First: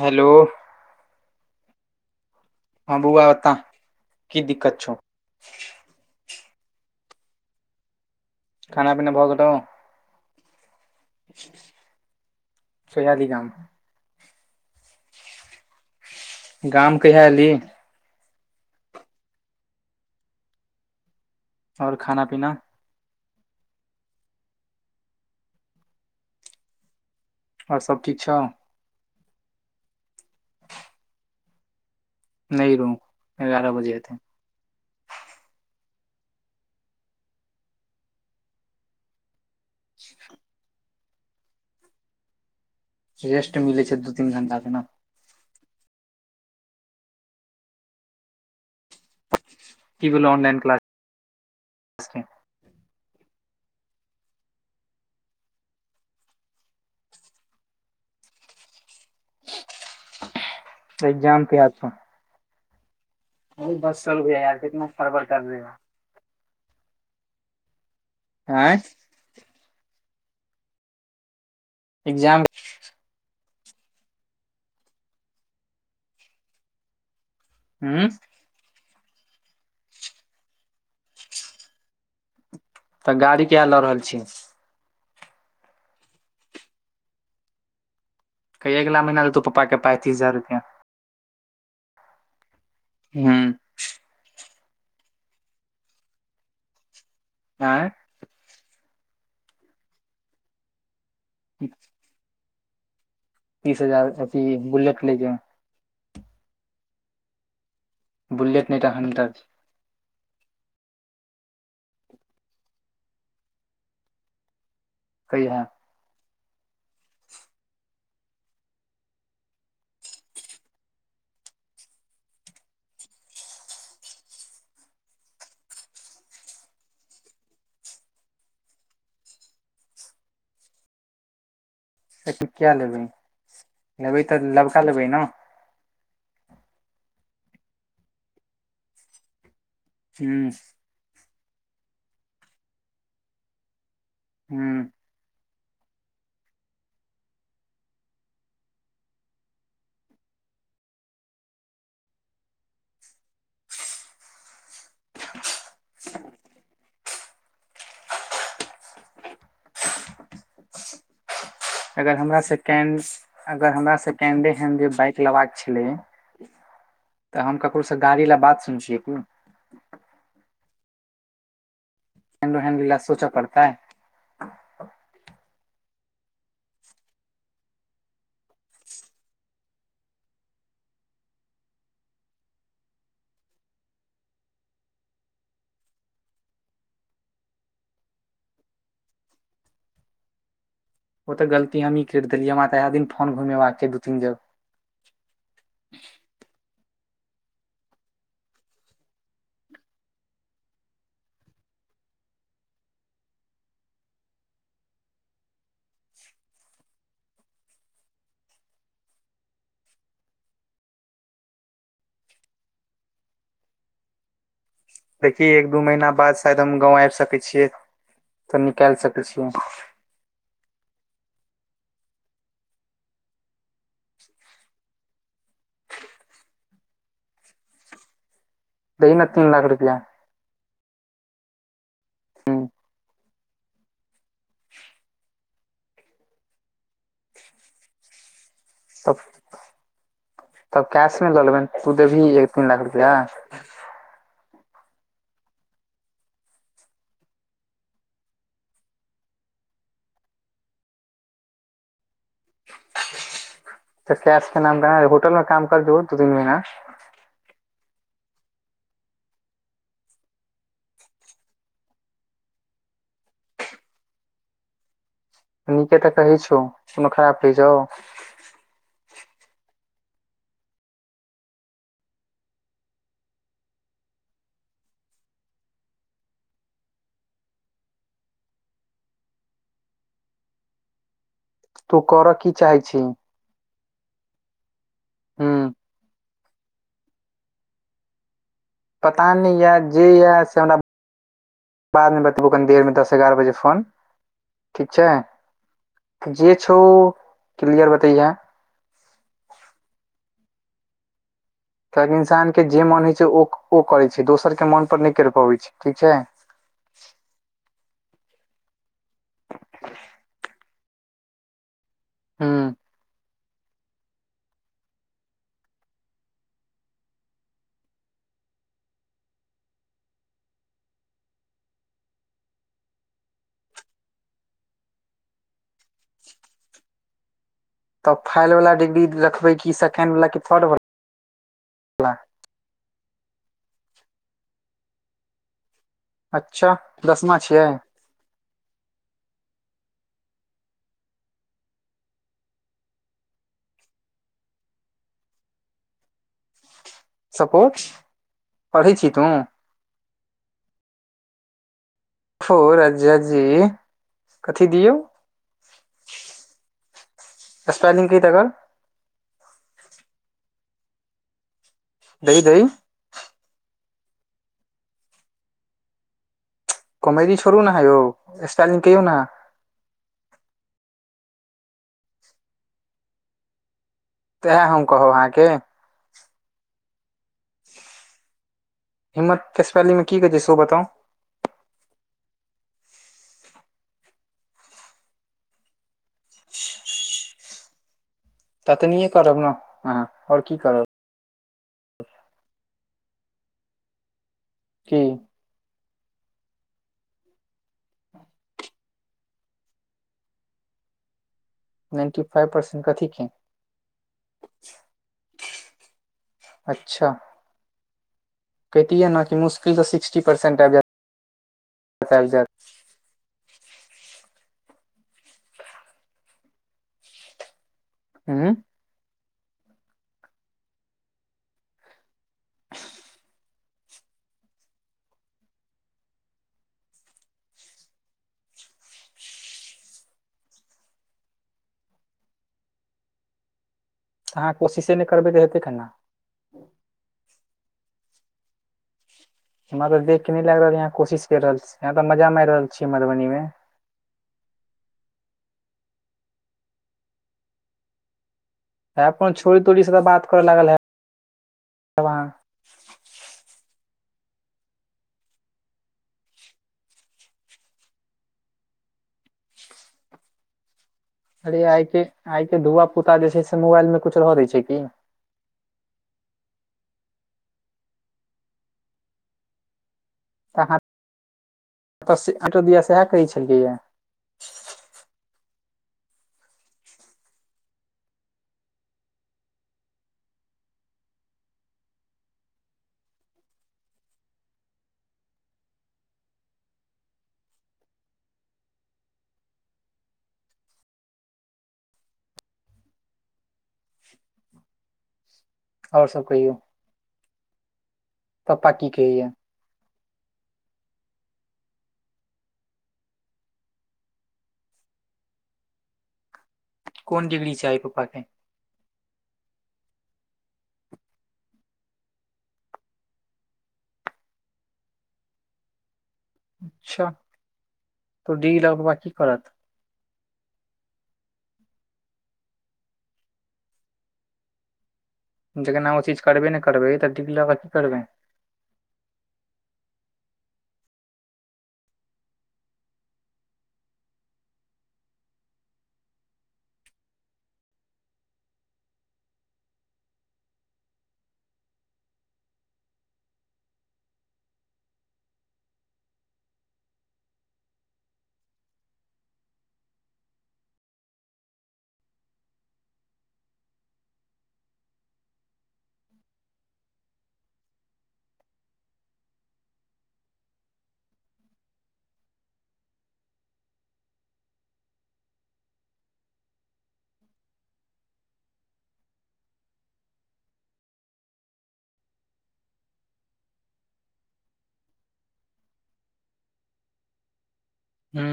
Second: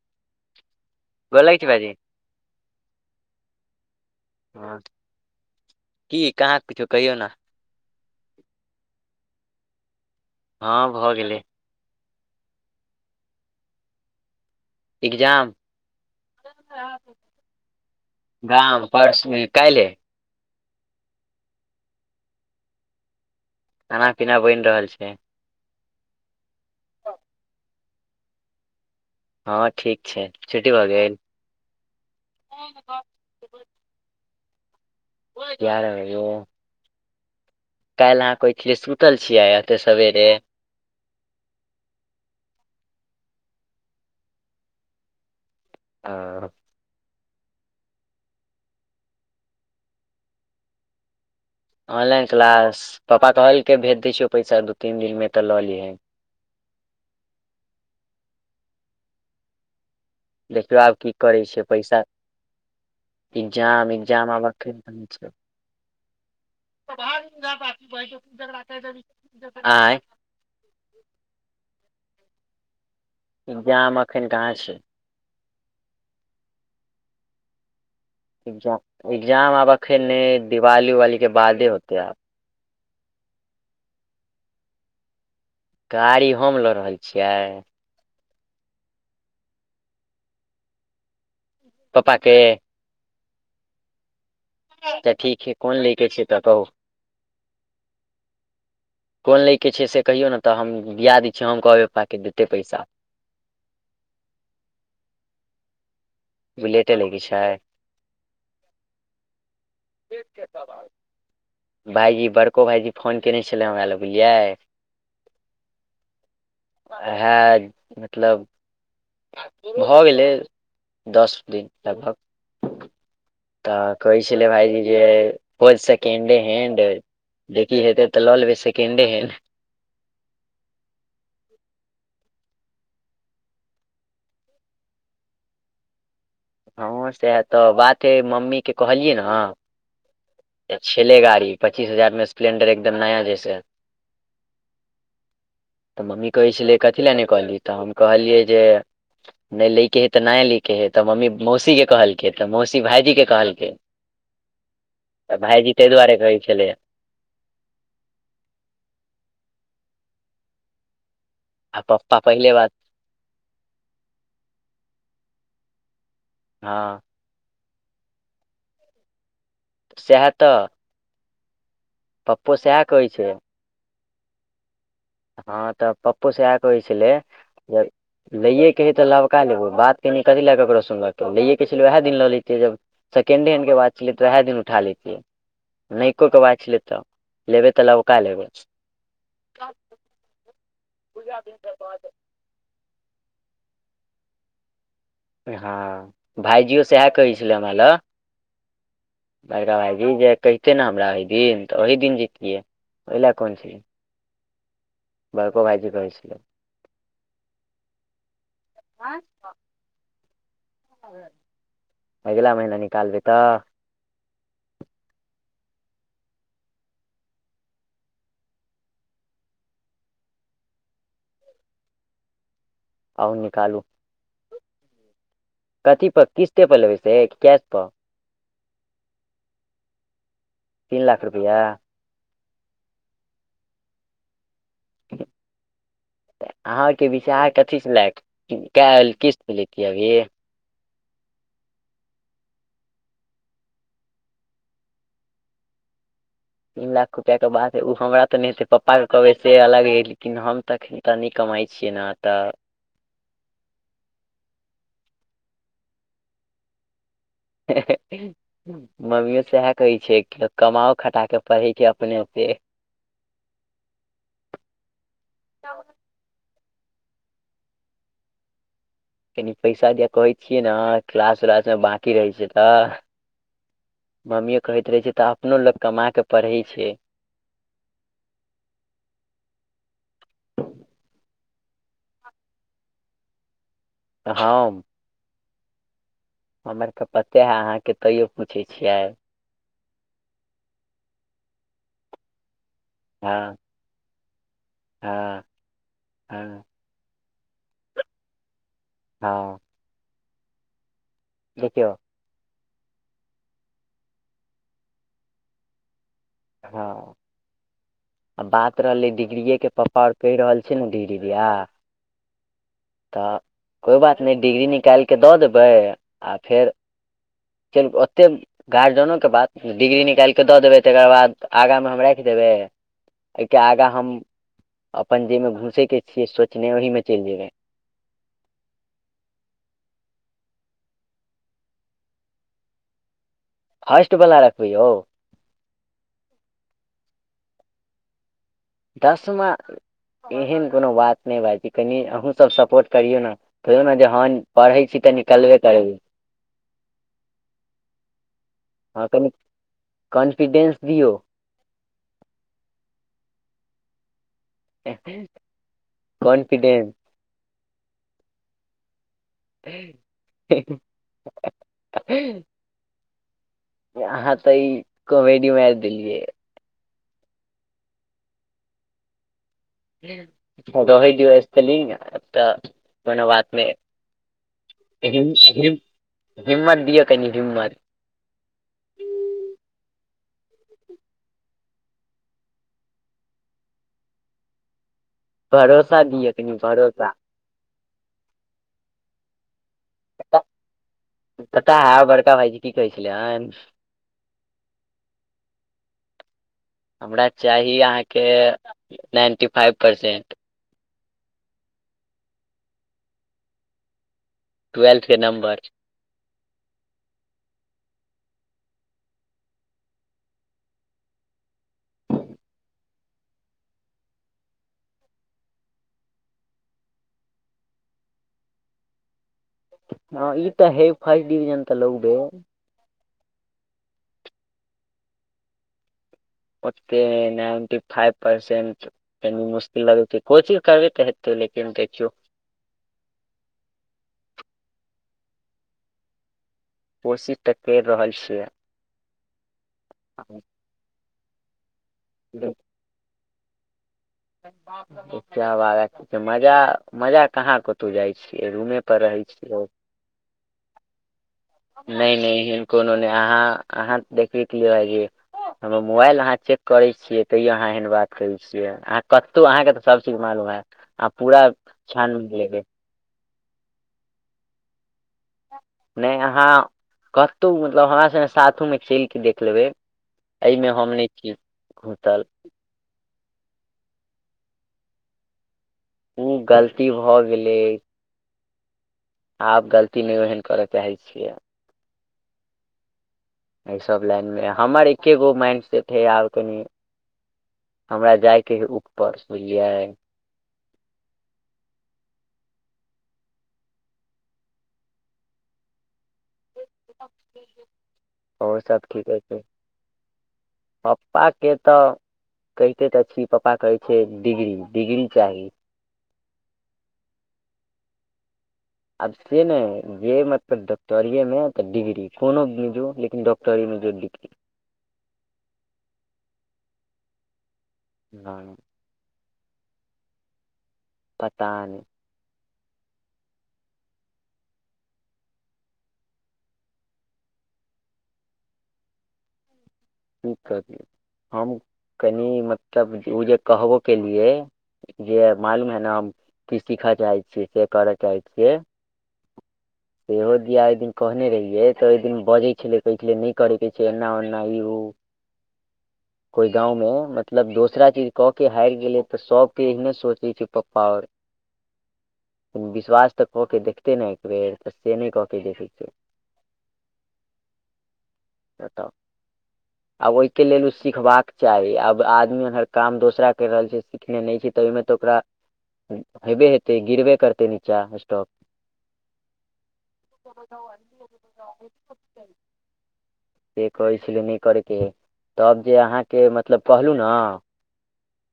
Hello भो लि [unintelligible] छै भाजी हँ बुआ बता की दिक्कत हँ छै? की कहाँ किछु कहियौ न। खाना पीना भऽ गेलो? हँ भऽ गेलै। कहिया ऐलिही गाँम मे? एग्जाम गाम कहिया एलही गाम परसोए काइले। और खाना पीना? खाना पीना बैन रहल छै। तऽ आओर सब ठछु छौ। हँ ठीक छै छुट्टी भऽ गेल। नई रहू एगारह बजे हतै। एगार बजे काईल्ह अहाँ कह सुतल छियै एते सवेरे रेस्ट मिलै छै, दू तीन घं्टा के नऽ। आ कि भेलो ऑनलाइन किलास ऑनलाइन क्लास पपापा कहलकै भेज दै छियौ पैसा दू तीन दिनमे तऽ, लऽ लिहँ देखियौ आब की करै एग्जाम छै, कहिया छौ पैसा अरे एग्जाम - बस चल ए्जाम भैया आब यार अखन कितना ब फरवर छै। कर रहे हो आँय [unintelligible] अँ ई एग्जाम एग्जाम एखन कहाँ छय। हू एग्जाम - एग्जाम आब अखन नहि दिवाली उवालीके बादे होतै आब तऽ गाड़ी किया लऽ रहल छी। गाड़ी हम लऽ रहल छियै। कही अगला महिना दे तू पप्पा के पाय तीस हजार रुैपआ पप्पा के हँ तऽ ठीक है कोन लै के छै, तऽ कहू आँय कोन लैके छै, से कहियौ ने तऽ, हम दिआ दै छियै हम कहबै पप्पाके देतै पैसा तीस हजार अथी बुलेट लेके बुलेटे लैके छै। बुलेट नै तऽ, हानडर ठीक छै तब आब भाइजी बड़को भाइजी फोन कयने छलै, हमरा लए बुझलियै। कहिया हए मतलब भऽ गेलै दस दिन लगभग तऽ कहै छलै, भाईजी जे कोन सेकेंडे हैंड देखि हेतै तऽ लऽ लेबै सेकेंडे हेन्ड त की किया लेबै लेबै तऽ, लबका लेबै नऽ। हँ सएह तऽ बात हइ मम्मीके कहलियै नऽ, ह छलेले गाड़ी पच्चीस हजार मे स्प्लेंडर एकदम नया जैस हूँ तऽ मम्मी कहैसलिए कथी लए नहि कहलियी तऽ हम कहलियै जे नइ लैके हइ तऽ नहि लैके हइ तऽ मम्मी मौसीके कहलकै तऽ मौसी भाइजीके कहलकै तऽ भाइजी ताईह दुआरे कहै छलै। आ अगर पप्पा हमरा पहिले से बात कें अगर हमरा सेकेंडे हैंड जे बाइक लेबाका छलै। हँ तऽ हम ककरोसँ गाड़ी लै बात सुन छियै कि। सेह तऽ पप्पो सेकेण्डों हेंड सएह ले कहै सोच छै परतय हँ त पप्पो से कहय छैले जे लये के हय त नवका लेबो बात कनी कथि ले ककरो सुनबें तु लये के छलय त उहे दिन ल लेतिय जब सेकेंडे हेण्ड के बात छलय त उहे दिन उठा लेतीय नयको के बात छलय त लेबैय त लबका लेबै [inaudible] ओ त गलती हमही करि देलिय हमरा वैह दिन फोन घुमेबाक चाही दू तीन जगह ह भाइजीयो सेह कहय छलय हमरा लग बड़का भाइजी जे कहितै ने हमरा ओहि दिन त ओही दिन जेतिये ओयला कोन छय। बड़को भाइजी कहय छैलै। [inaudible] अगिला महीना निकालबय त देखिही एक दू महीना बाद शायद हम गाँंव आबि सकय छिये त निकाल सकय छिये। आउ निकालु कथी पर किस्ते पर लेबय से की कैश पर दही न तीन लाख रुपया तीन लाख रुपैया अहाँ के विचार कथी सऽ लै के काइल तब किस्त पे लेतिये अभी तब कैश मे ल लेबन तू देबीह एक तीन लाख रुपया तीन लाख रुपैया के बात हइ ऊ हमरा त नहि हेतय पप्पा के कहबय से अलग हइ लेकिन हम त एखन हम त नय कमाय छियै नऽ तऽ त कैश के नाम कहा होटल में काम कर दियो दू तीन महिना हे ह मम्मीयों सेहे कहय छय कि कमाओं खटा क पढिय छय अपने पें नीके त कहय छउ कोनो खराब कहय छउ। कनि पैसा दिये कहय छिय न क्लास-उलास मे बाकी रहय छय त मम्मीयो कहैत रहय छय त अपनो लोग कमा क पढ़िय छय। तुं कर की चाहय छी। हम हुं हमर तऽ पते है अहाँ के तयो पुछय छियै। पता नय यै जेहिया से हमरा, बाद मे बतेबो कनी देर में दस हँ ग्यारह बजे फोन ठीक हँ छय जे हँ छोउ क्लियर बतयहें हँ देखियौ इंसान के जे मन होय छय ओ ओ करय छय दोसर के मन पर नहि करि पबय छय ठीक छय। हँ आ बात रहलय डिग्रीेये के पप्पा और कहि रहल छय ने डिग्री दिया। हूँ। त कोइ बात नय डिग्री निकालि क द देबय आ फेर चलु ओते गार्जियनो के बात डिग्री निकालि क द देबय तकर बाद आगा मे हम राखि देबय एहिके आगा हम अपन जहि मे घुसय के छिय सोचने ओहि में चलि जेबय। तब फाइल वला डिग्री रखबय कि सेकेण्ड वला कि थर्डवला। फर्स्ट बला रखबय यौ। अच्छा दसमा छियै? दसमा एहन कोनो बात नहि भाइजी कनि अहूँसभ सपोर्ट करियौ ना। कहियो न जे हँ पढ़ै छी तऽ निकलबे करबै। सपोर्ट परेहैय हँ छीहि तू। कनि कॉन्फिडेंस दियऔ। हो राजा जी। कथी दियौ कॉन्फिडेंस। स्पेलिंग कहि त अकर। [unintelligible] दही दही। अहाँ तऽ ई कॉमेडी माईर देलियै। कोमेडी छोरु छोड़ू ने आहा यौ स्पेलिंग कहियौ ना। रहय दियऔ स्पेलिंग तऽ कोनो बात नै। तऽ इएह हम कहब लेकिन अहाँके हिम हिम्मत दिअ कनि हिम्मत। हिम्मत के स्पेलिंग की कहै छै सेहो बताउ? भरोसा दियअ कनि भरोसा। ततनियें करब न आहाँ पता और की करब। पता है आ बड़का भाईजी की कहै छलै हन। की? हमरा चाही अहाँ के ninety five percent. Ninety five percent कथी के? ट्वेल्थ के नम्बर। अच्छा। कहिति यै न कि मुश्किल सऽ सिक्सटी परसेंट आइब जएयत त आइब जाएत। उम। हँ ई त है फस्ट डीविजन त लौबै। [unintelligible] ओते नाइंटी फाइप पर्सेंट कनि मुश्किल लगतै छै कोशिश करबे तऽ हेतै लेकिन देखियौ। अहाँ कोशिशे नई करबै तऽ हतैे केना? कोशिश तऽ केर रेहल छियै। हमरा त देख के नहि लागि रहल अइ आहाँ कोशिश कर रहल छी आहाँं त मजा माईर देखियौ रहल छी मधुबनी मे। [unintelligible] मजा मजा कहाँ कतू जाइ छियै रूमे पर हैब रहै कूनू छोरी छियै तोरी सब स त बात करे लागल हैब। नए अहाँ नए ऐहन कोनो नहि अहाँ अहाँ देखबे के लिया भाईजी। हमर मोबाइल अहाँ चेक करैत छियै तैयो अहाँ एहन बात करै छियै अहाँ कतहु अहाँ के तऽ सबचीज मालूम हैत। अरे आइ के आइ के धुआ पुता जे छै से मोबाइल मे कुछ रह दै छै की? नैए अहाँ कतहु मतलब हमरा सँगे साथो मे चइल कऽ देख लेबै अईमे हम नहि छी घुसल आटो दिया सेह कहै छलियै यै। उ गलती भऽ गेलै। आब गलती नहि ओहन करऽ चाहै छियै। एईसब लाइन मे हमर एक्के गो माइंड सेट हए आब कनि हमरा जायके हय ऊपर बुझलियै ओर सब कहियौ ओर पप्पा सब की ठीके छै। [unintelligible] पप्पा के तऽ कहिते तऽ छी पप्पा कहै छै। डिग्री डिग्री चाही कोन डीग्री चाही पप्पा के आब से नहि जे मतलब डॉक्टरीएमे तऽ डिग्री कोनोमे जो लेकिन डॉक्टरीमे जो डिग्री अच्छा तऽ नहि डीगी लॉक बाद की करत पता नै। जेखन अहा ओ चीज करबे ने करबै तऽ डिग्री लऽ कऽ की करबै की करिये हम कनि मतलब जे ओ जे कहबो केलियै जे मालूम है न हम कि सीख चाहै छियै। से कर चाहै छियै। इहो दिया अहि दिन कहने रहिये तऽ ओय दिन बजै छलै कहै छलै नहि करे के छै एना ओना ई ओ कोइ गाँवमे मतलब दोसरा चीज क के हारि गेलै तऽ सबके एहने सोचै छै पप्पा ओर विश्वास तऽ कऽ के देखतै ने एक बेेर तऽ से नहि कऽ के देखै छय। बताऊ आब ओहिके लेल ओ सिखबाक चाही आब आदमी एमहर काम दोसरा करि रहल छै। स सिखने नइ छय। तहिमे तऽ ओकरा हेबे हेतै गिरबे करतै नीचा स्टॉक [unintelligible] से कहै छैलै न करैके तब जे अहाँके मतलब कहलु नऽ हू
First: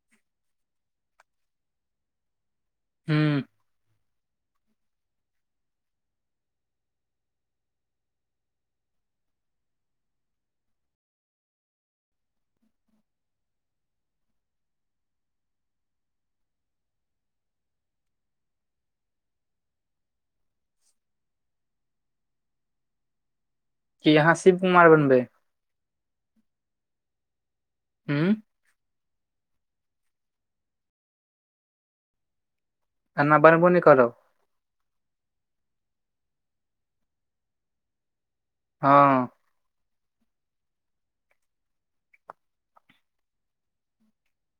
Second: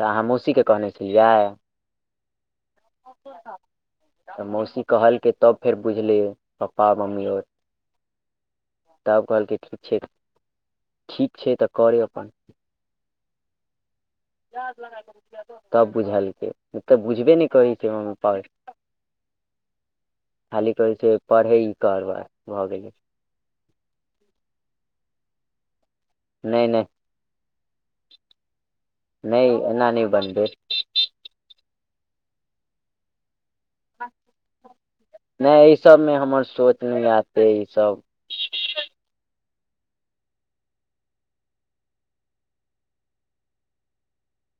तऽ अहाँ मौसीके कहने छलियै। हू तऽ मौसी कहलकै तब फेर बुझलै पप्पा-मम्मी ओर तब कहलके ठीक छै। ठीक छै। तऽ करेऽ अपन तब बुझलके नहि तऽ बुझबे नै कहै छै मम्मी पाबै खाली कहे छै। पढ़ैइल कर बस भऽ गैलै। कि अहाँ शिव कुमार बनबै नहि नहि हूँ नैय एना नहि बनबे। अना बनबौ नैय करब नहि एहि सभमे हमर सोच नहि आत से ई सब हँ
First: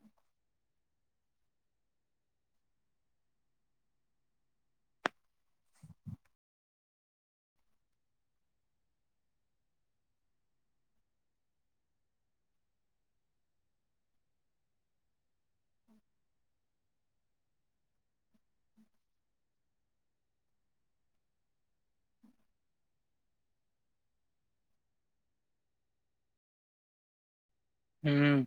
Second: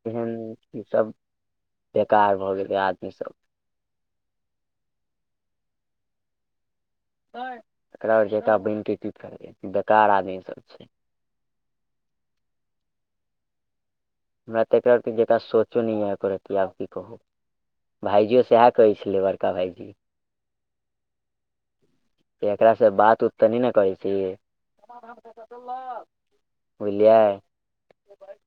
एहन ई सब बेकार भऽ गेलै आदमीसभ। एकरा सब जेंका बैन क की करबै बेकार आदमी सब छै। हमरा त एकरा सब जेंका सोचो नहि यै एकोरती आब की कहू। भाइजियो सएह कहै छलै बड़का भाईजी एकरासे बात उत त नै ने करै छीही। [unintelligible] बुझलियै। हूं।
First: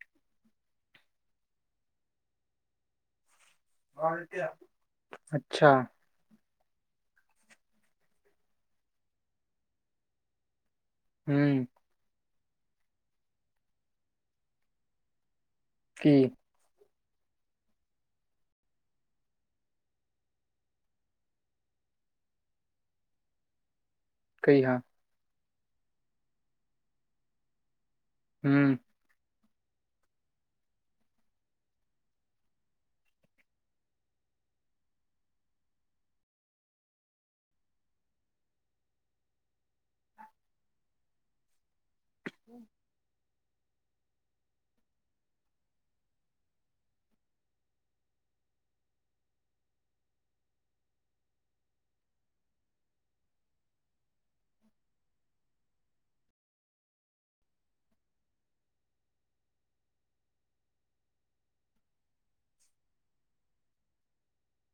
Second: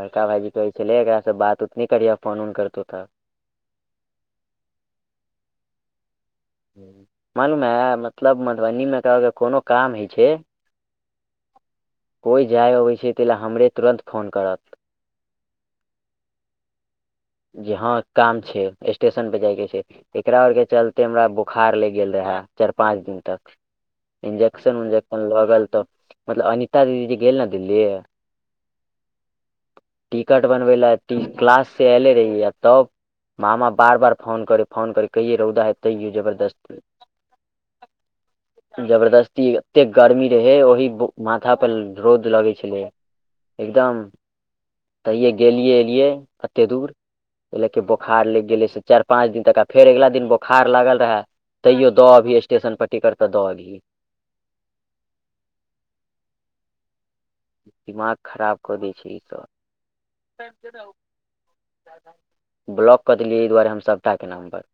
बड़का भाइजी कहै छलै एकरासे बात उत नै करिहै फोन उन करतौ तऽ। अच्छा मालूम है मतलब मधुबनीमे एकरा और के कोनो काम होइ छै हूं कोइ जाइ अबै छै ताहि ला लेल हमरे तुरन्त फोन करत। की? जे हँ काम छै, स्टेशन पे जायके छै। एकरा और के चलते हमरा बोखार लैग गेल रहै चारि पाँच दिन तक इंजेक्शन कहिया उन्जेक्शन लगल तऽ मतलब अनिता दीदी जी गेल ने दिल्ली हूँ टिकट बनबै लए क्लास से ऐले रही आ तब मामा बार बार फोन करै फोन करै कहियै रौउदा यहै तैयो जबर्दस्ती [inaudible] जबरदस्ती एते गर्मी रहे ओहि बु माथा पर रौद लगै छलै एकदम तहिये गेलियै एलियै एते दूर एहि लऽ के बोखार लगि गेलै से चारि पाँच दिन तक आ फेर अगिला दिन बोखार लागल रहए तैयो दऽ अबही स्टेशन पर टिकट तऽ दऽ अबही। दिमाग खराब कऽ दै छैय ईसब। ब्लॉक कऽ देलियै एहि दुआरे हम सभटाके नम्बर।